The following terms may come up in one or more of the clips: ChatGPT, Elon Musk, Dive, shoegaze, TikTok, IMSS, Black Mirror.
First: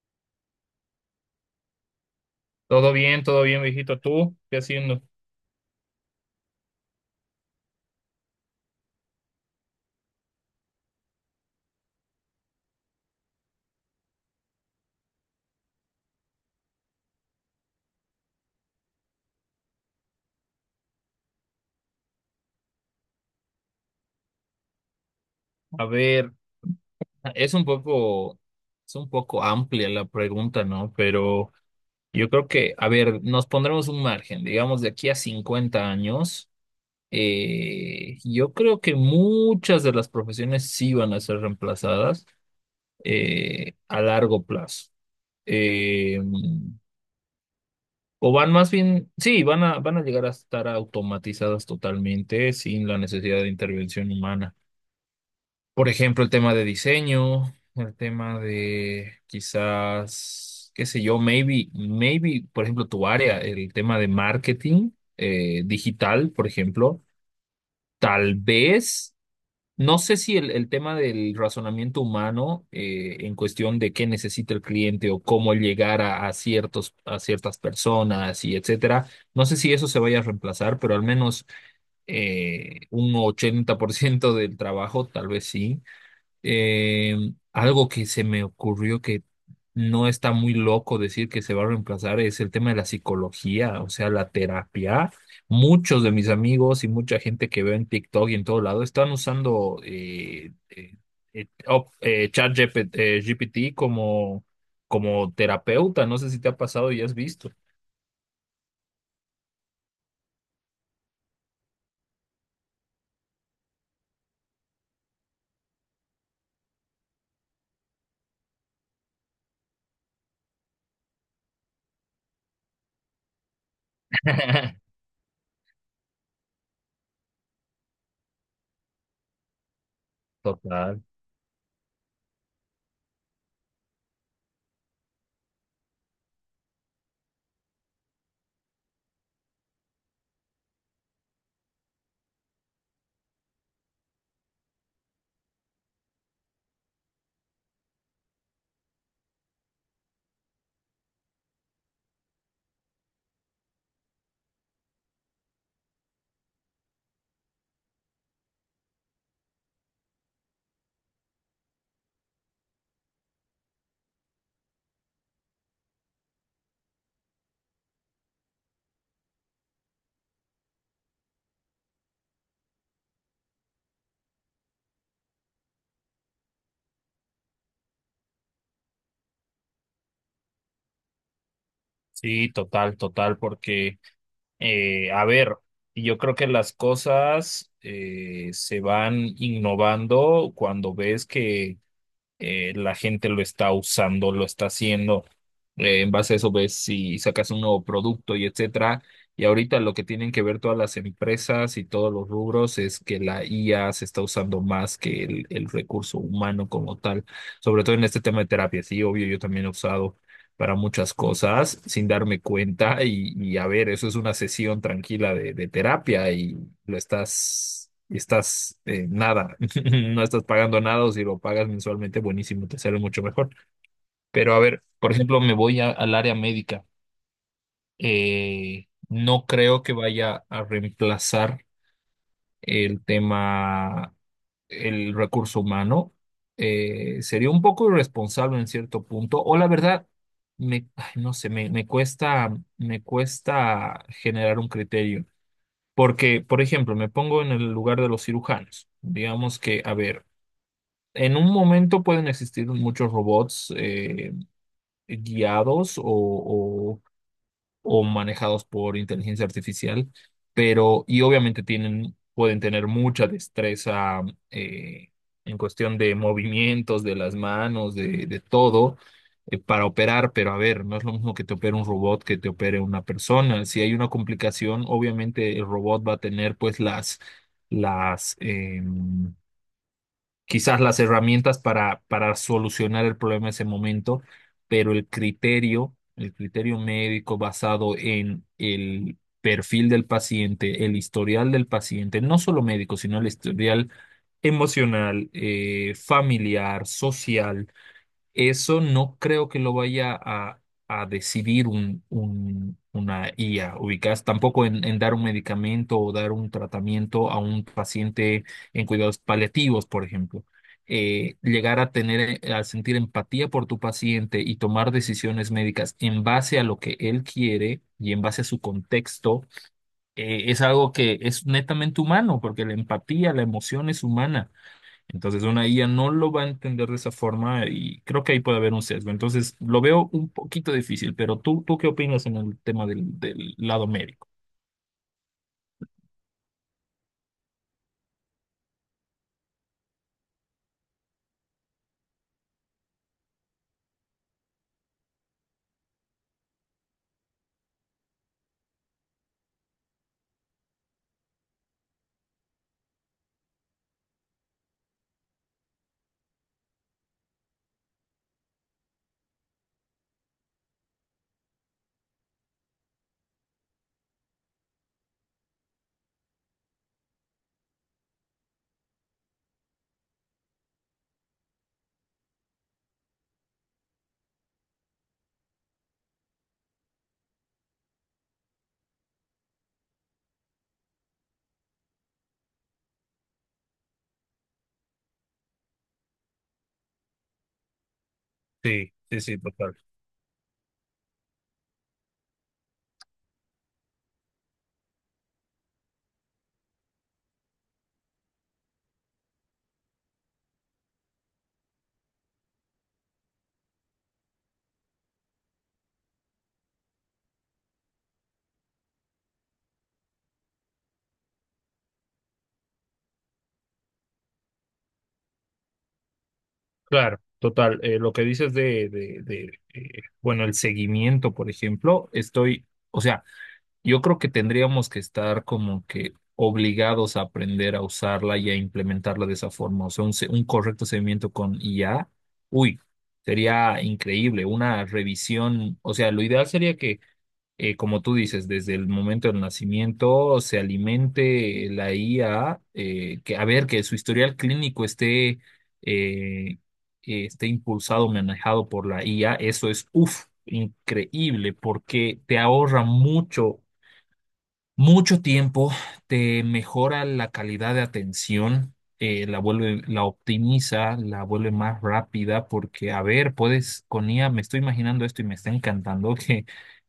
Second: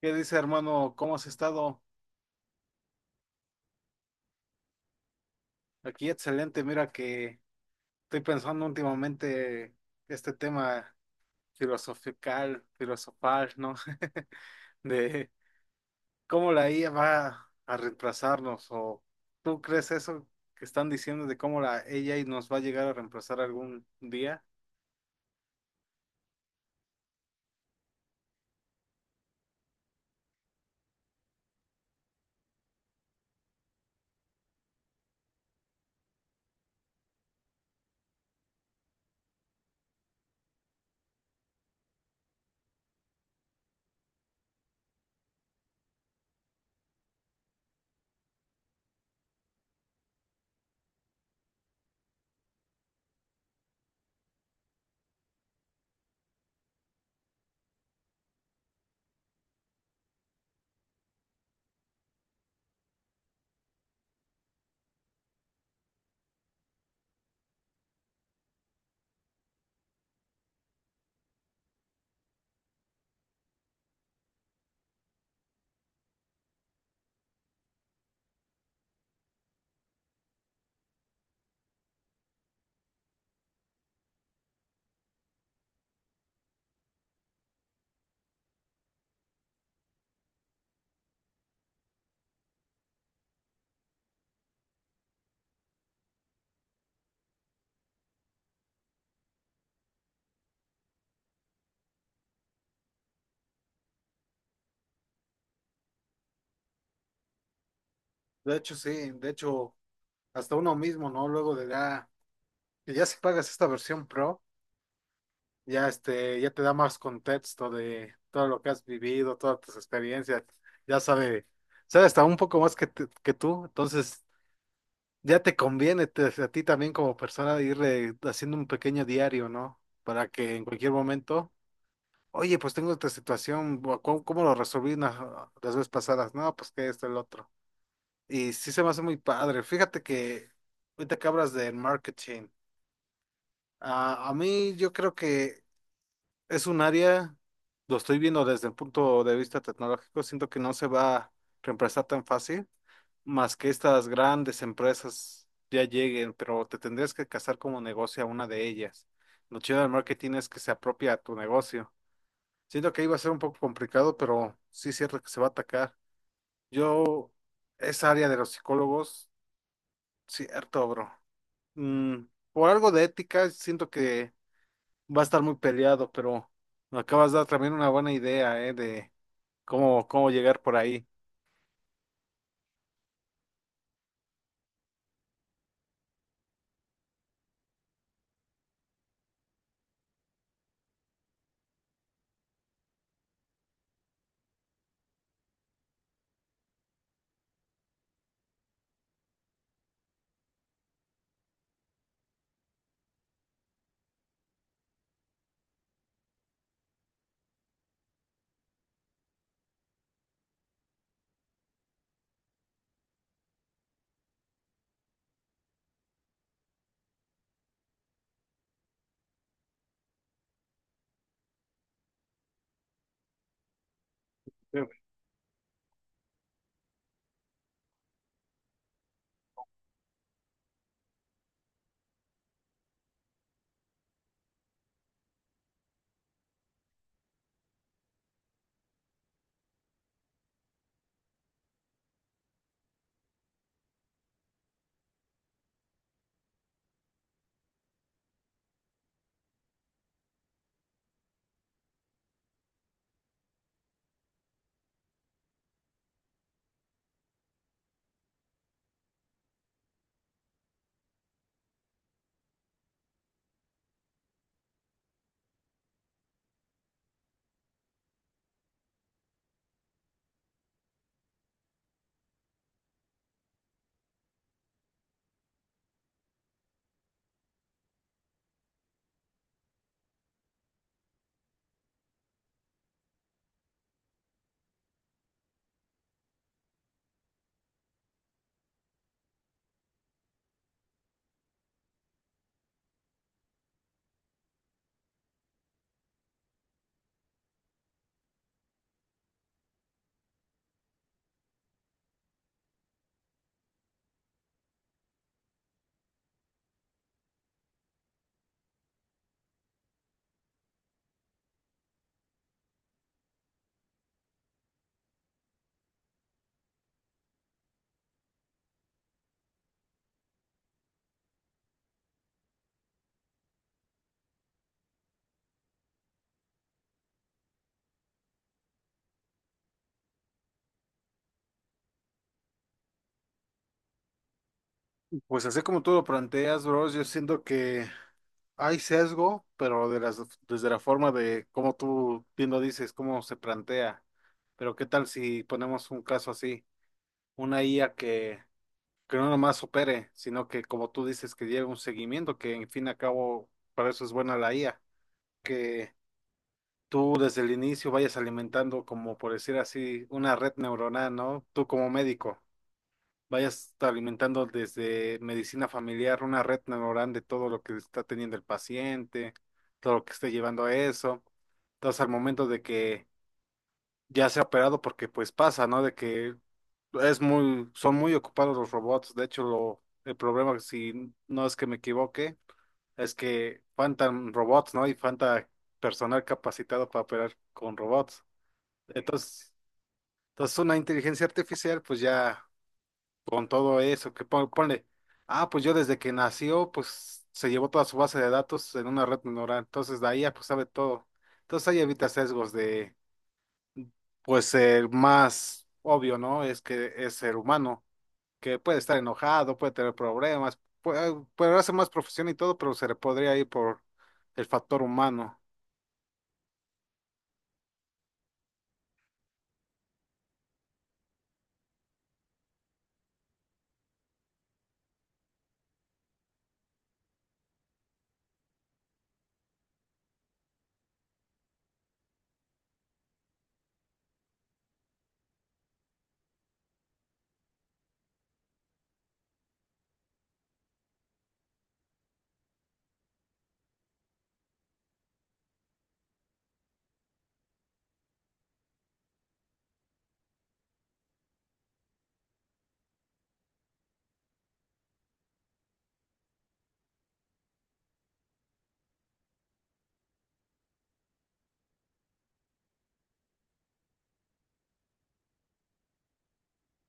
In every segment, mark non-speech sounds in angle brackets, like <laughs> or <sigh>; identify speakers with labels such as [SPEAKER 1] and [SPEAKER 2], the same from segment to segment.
[SPEAKER 1] ¿Qué dice, hermano? ¿Cómo has estado?
[SPEAKER 2] Todo bien, viejito. ¿Tú qué haciendo?
[SPEAKER 1] Aquí excelente. Mira que estoy pensando últimamente este tema filosofical, filosofal, ¿no? <laughs> De cómo la IA va a reemplazarnos. ¿O tú crees eso que están diciendo de cómo la AI nos va a llegar a reemplazar algún día?
[SPEAKER 2] A ver, es un poco, es un poco amplia la pregunta, ¿no? Pero yo creo que, a ver, nos pondremos un margen, digamos, de aquí a 50 años. Yo creo que muchas de las profesiones sí van a ser reemplazadas a largo plazo. Eh, o van más bien, sí, van a llegar a estar automatizadas totalmente sin la necesidad de intervención humana. Por ejemplo, el tema de diseño, el tema de quizás, qué sé yo, por ejemplo, tu área, el tema de marketing digital, por ejemplo, tal vez, no sé si el tema del razonamiento humano en cuestión de qué necesita el cliente o cómo llegar a ciertos, a ciertas personas y etcétera, no sé si eso se vaya a reemplazar, pero al menos un 80% del trabajo, tal vez sí. Algo que se me ocurrió que no está muy loco decir que se va a reemplazar es el tema de la psicología, o sea, la terapia. Muchos de mis amigos y mucha gente que veo en TikTok y en todo lado están usando ChatGPT GPT como, como terapeuta. No sé si te ha pasado y has visto.
[SPEAKER 1] De hecho, sí. De hecho, hasta uno mismo, ¿no? Luego de la... que ya si pagas esta versión Pro. Ya este, ya te da más contexto de todo lo que has vivido, todas tus experiencias, ya sabe, sabe hasta un poco más que, que tú, entonces
[SPEAKER 2] <laughs>
[SPEAKER 1] ya te conviene a ti también como persona ir haciendo un pequeño diario, ¿no? Para que en cualquier
[SPEAKER 2] Total,
[SPEAKER 1] momento, oye, pues tengo esta situación, ¿cómo, cómo lo resolví ah, las veces pasadas? No, pues que esto, el otro. Y sí se me hace muy padre. Fíjate que ahorita que hablas del marketing, ah, a mí yo creo que es un área, lo estoy viendo desde el punto de vista tecnológico, siento que no se va a reemplazar tan fácil, más que estas grandes empresas ya lleguen, pero te tendrías que casar como negocio a una de ellas. Lo chido del marketing es que se apropia a tu negocio. Siento que iba a ser un poco complicado, pero sí es cierto que se va a atacar. Yo, esa área de los psicólogos, cierto, bro. Mm, por algo de ética, siento que va a estar muy peleado, pero me acabas de dar también una buena idea, ¿eh? De cómo, cómo llegar por ahí.
[SPEAKER 2] sí, total, total, porque a ver, yo creo que las cosas se van innovando cuando ves que la gente lo está usando, lo está haciendo. En base a eso ves si sacas un nuevo producto y etcétera. Y ahorita lo que tienen que ver todas las empresas y todos los rubros es que la IA se está usando más que el recurso humano como tal, sobre todo en este tema de terapia. Sí, obvio, yo también he usado para muchas cosas sin darme cuenta y a ver, eso es una sesión tranquila de terapia y y estás nada, <laughs> no estás pagando nada o si lo pagas mensualmente, buenísimo, te sale mucho mejor. Pero a
[SPEAKER 1] Sí.
[SPEAKER 2] ver, por ejemplo, al área médica. No creo que vaya a reemplazar el tema, el recurso humano. Sería un poco irresponsable en cierto punto, o la verdad, me, ay, no sé, me, me cuesta generar un criterio. Porque, por ejemplo, me pongo en el lugar de los cirujanos. Digamos que, a ver, en un momento pueden existir muchos robots guiados o manejados por inteligencia artificial, pero y obviamente tienen, pueden tener mucha destreza eh, en cuestión de movimientos de las manos, de todo, para operar, pero a ver, no es lo mismo que te opere un robot que te opere una persona. Si hay una complicación, obviamente el robot va a tener pues las, em, quizás las herramientas para solucionar el problema en ese momento, pero el criterio médico basado en el perfil del paciente, el historial del paciente, no solo médico, sino el historial emocional, familiar, social eso no creo que a decidir una IA, ubicás, tampoco en dar un medicamento o dar un tratamiento a un paciente en cuidados paliativos, por ejemplo. Llegar a tener, a sentir empatía por tu paciente y tomar decisiones médicas en base a lo que él quiere y en base a su contexto, es algo que es netamente humano, porque la empatía, la emoción es humana. Entonces una IA no lo va a entender de esa forma y creo que ahí puede haber un sesgo. Entonces lo veo un poquito difícil, pero tú, ¿tú qué opinas en el tema del lado médico?
[SPEAKER 1] Pues así como tú lo planteas, bro, yo siento que hay sesgo, pero de las, desde la forma de cómo tú bien lo dices, cómo se plantea. Pero ¿qué tal si ponemos un caso así? Una IA que, no nomás opere, sino que como tú dices, que lleve un seguimiento, que en fin y al cabo, para eso es buena la IA, que tú desde el inicio vayas alimentando, como por decir así, una red neuronal, ¿no? Tú como médico, vayas alimentando desde medicina familiar una red neuronal de todo lo que está teniendo el paciente, todo lo que esté llevando a eso. Entonces, al momento de que ya sea operado, porque pues pasa, ¿no? De que es muy, son muy ocupados los robots. De hecho, el problema, si no es que me equivoque, es que faltan robots, ¿no? Y falta personal capacitado para operar con robots.
[SPEAKER 2] Sí, sí, sí,
[SPEAKER 1] Entonces,
[SPEAKER 2] total.
[SPEAKER 1] entonces, una inteligencia artificial, pues ya con todo eso, que ponle, ah, pues yo desde que nació, pues se llevó toda su base de datos en una red neuronal, entonces la IA pues sabe todo. Entonces ahí evita sesgos de, pues el más obvio, ¿no? Es que es ser humano, que puede estar enojado, puede tener problemas, puede, puede hacer más profesión y todo, pero se le podría ir por el factor humano.
[SPEAKER 2] Claro, total. Lo que dices bueno, el seguimiento, por ejemplo, estoy, o sea, yo creo que tendríamos que estar como que obligados a aprender a usarla y a implementarla de esa forma. O sea, un correcto seguimiento con IA, uy, sería increíble. Una revisión, o sea, lo ideal sería que, como tú dices, desde el momento del nacimiento se alimente la IA, que a ver, que su historial clínico esté, eh, esté impulsado, manejado por la IA, eso es, uff, increíble porque te ahorra mucho mucho tiempo, te mejora la calidad de atención, la vuelve, la optimiza, la vuelve más rápida, porque, a ver, puedes, con IA, me estoy imaginando esto y me está encantando que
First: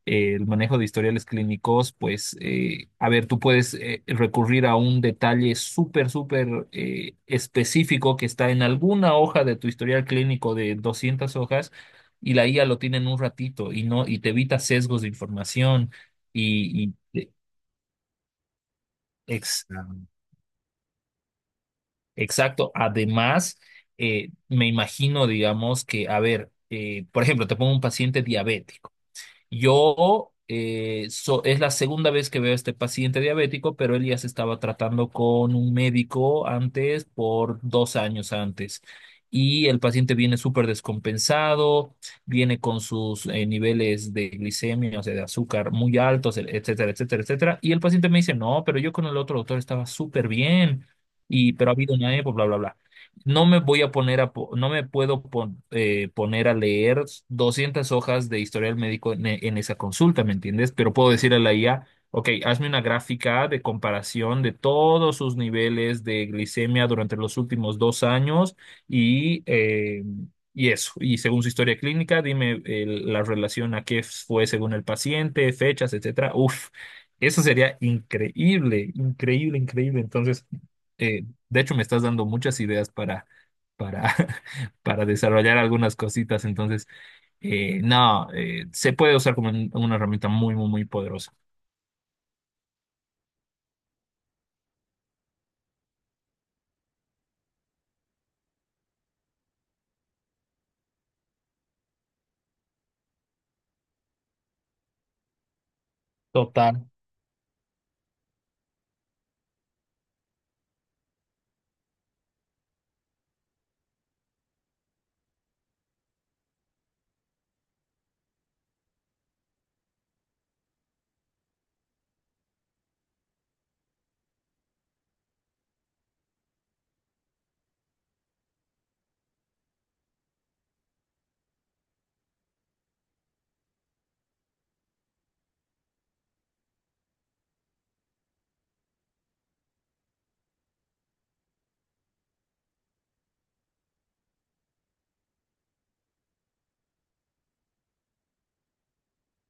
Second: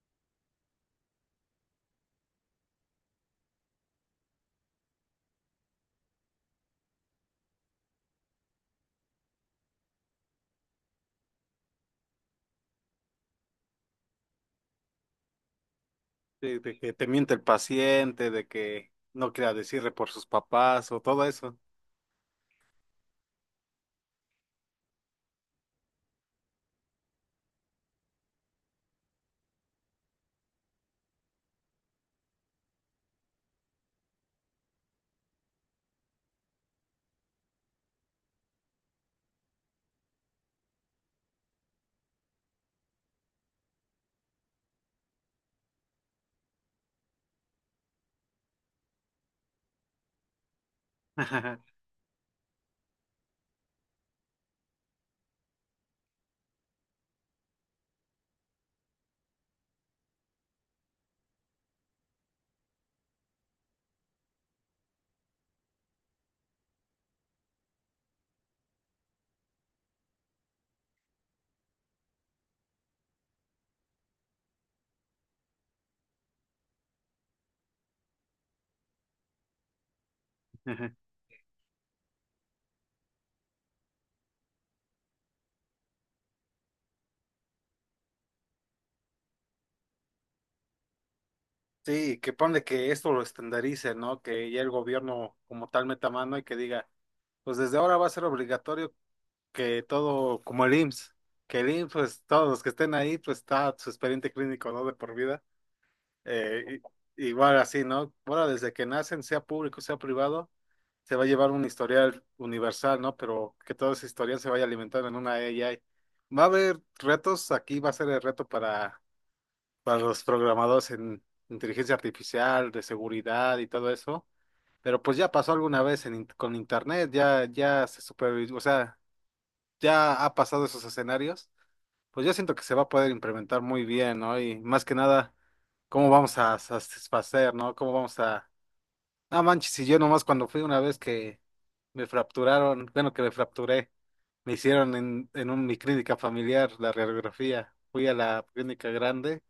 [SPEAKER 2] el manejo de historiales clínicos, pues, a ver, tú puedes recurrir a un detalle súper, súper específico que está en alguna hoja de tu historial clínico de 200 hojas. Y la IA lo tiene en un ratito y no, y te evita sesgos de información
[SPEAKER 1] De que
[SPEAKER 2] y,
[SPEAKER 1] te
[SPEAKER 2] y
[SPEAKER 1] miente el paciente, de que no quiera
[SPEAKER 2] Ex-
[SPEAKER 1] decirle por sus papás o todo eso.
[SPEAKER 2] Exacto. Además, me imagino, digamos, que, a ver, por ejemplo, te pongo un paciente diabético. Yo, es la segunda vez que veo a este paciente diabético, pero él ya se estaba tratando con un médico antes, por 2 años antes. Y el paciente viene súper descompensado, viene con sus niveles de glicemia, o sea, de azúcar muy altos, e-, etcétera, etcétera, etcétera. Y el paciente me dice, no, pero yo con el otro doctor estaba súper bien,
[SPEAKER 1] <laughs>
[SPEAKER 2] pero ha habido una época, bla, bla, bla. No me voy a poner a, no me puedo poner a leer 200 hojas de historial médico en, en esa consulta, ¿me entiendes? Pero puedo decirle a la IA, ok, hazme una gráfica de comparación de todos sus niveles de glicemia durante los últimos 2 años y, eh, y eso. Y según su historia clínica, dime la relación a qué fue según el paciente, fechas, etcétera. Uf, eso sería increíble, increíble, increíble. Entonces eh, de hecho, me estás dando muchas ideas para, <laughs> para desarrollar algunas cositas. Entonces, no, se puede usar como una herramienta muy, muy, muy poderosa.
[SPEAKER 1] Sí, que ponle que esto lo estandarice, ¿no? Que ya el gobierno como tal meta mano y que diga, pues desde ahora va a ser obligatorio que todo, como el IMSS, que el IMSS, pues todos los que estén ahí, pues está su expediente clínico, ¿no? De por vida. Eh,
[SPEAKER 2] Total,
[SPEAKER 1] igual así, ¿no? Ahora desde que nacen, sea público, sea privado. Se va a llevar un historial universal, ¿no? Pero que todo ese historial se vaya alimentando en una AI. Va a haber retos, aquí va a ser el reto para los programadores en inteligencia artificial, de seguridad y todo eso. Pero pues ya pasó alguna vez en con internet, ya, ya se supervisó, o sea, ya ha pasado esos escenarios. Pues yo siento que se va a poder implementar muy bien, ¿no? Y más que nada, cómo vamos a satisfacer, ¿no? Cómo vamos a... Ah, manches, y yo nomás cuando fui una vez que me fracturaron, bueno, que me fracturé, me hicieron en mi clínica familiar la radiografía. Fui a la clínica grande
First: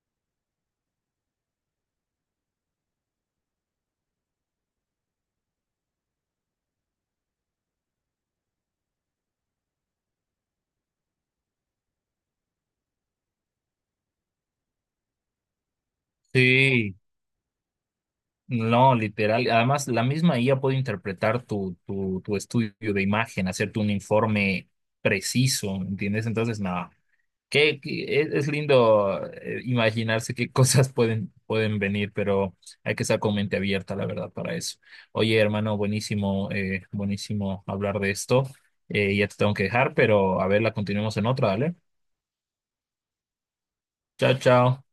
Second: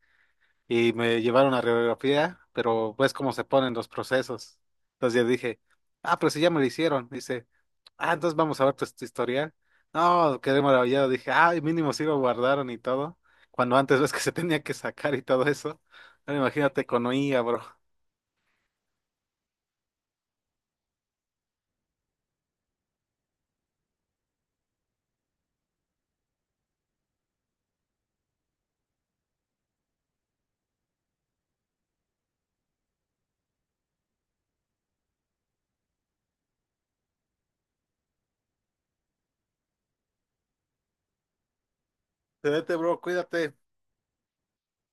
[SPEAKER 1] y me llevaron a radiografía, pero ves cómo se ponen los procesos. Entonces yo dije, ah, pero si ya me lo hicieron. Dice, ah, entonces vamos a ver tu, tu historial. No, quedé maravillado. Dije, ah, mínimo sí lo guardaron y todo. Cuando antes ves que se tenía que sacar y todo eso. Ahora imagínate
[SPEAKER 2] sí,
[SPEAKER 1] con oía, bro.
[SPEAKER 2] no, literal. Además, la misma IA puede interpretar tu, tu, tu estudio de imagen, hacerte un informe preciso, ¿entiendes? Entonces, nada, que es lindo imaginarse qué cosas pueden, pueden venir, pero hay que estar con mente abierta, la verdad, para eso. Oye, hermano, buenísimo, buenísimo hablar de esto. Ya te tengo que dejar, pero a ver, la continuemos en otra, ¿vale?
[SPEAKER 1] Te vete, bro, cuídate.
[SPEAKER 2] Chao, chao.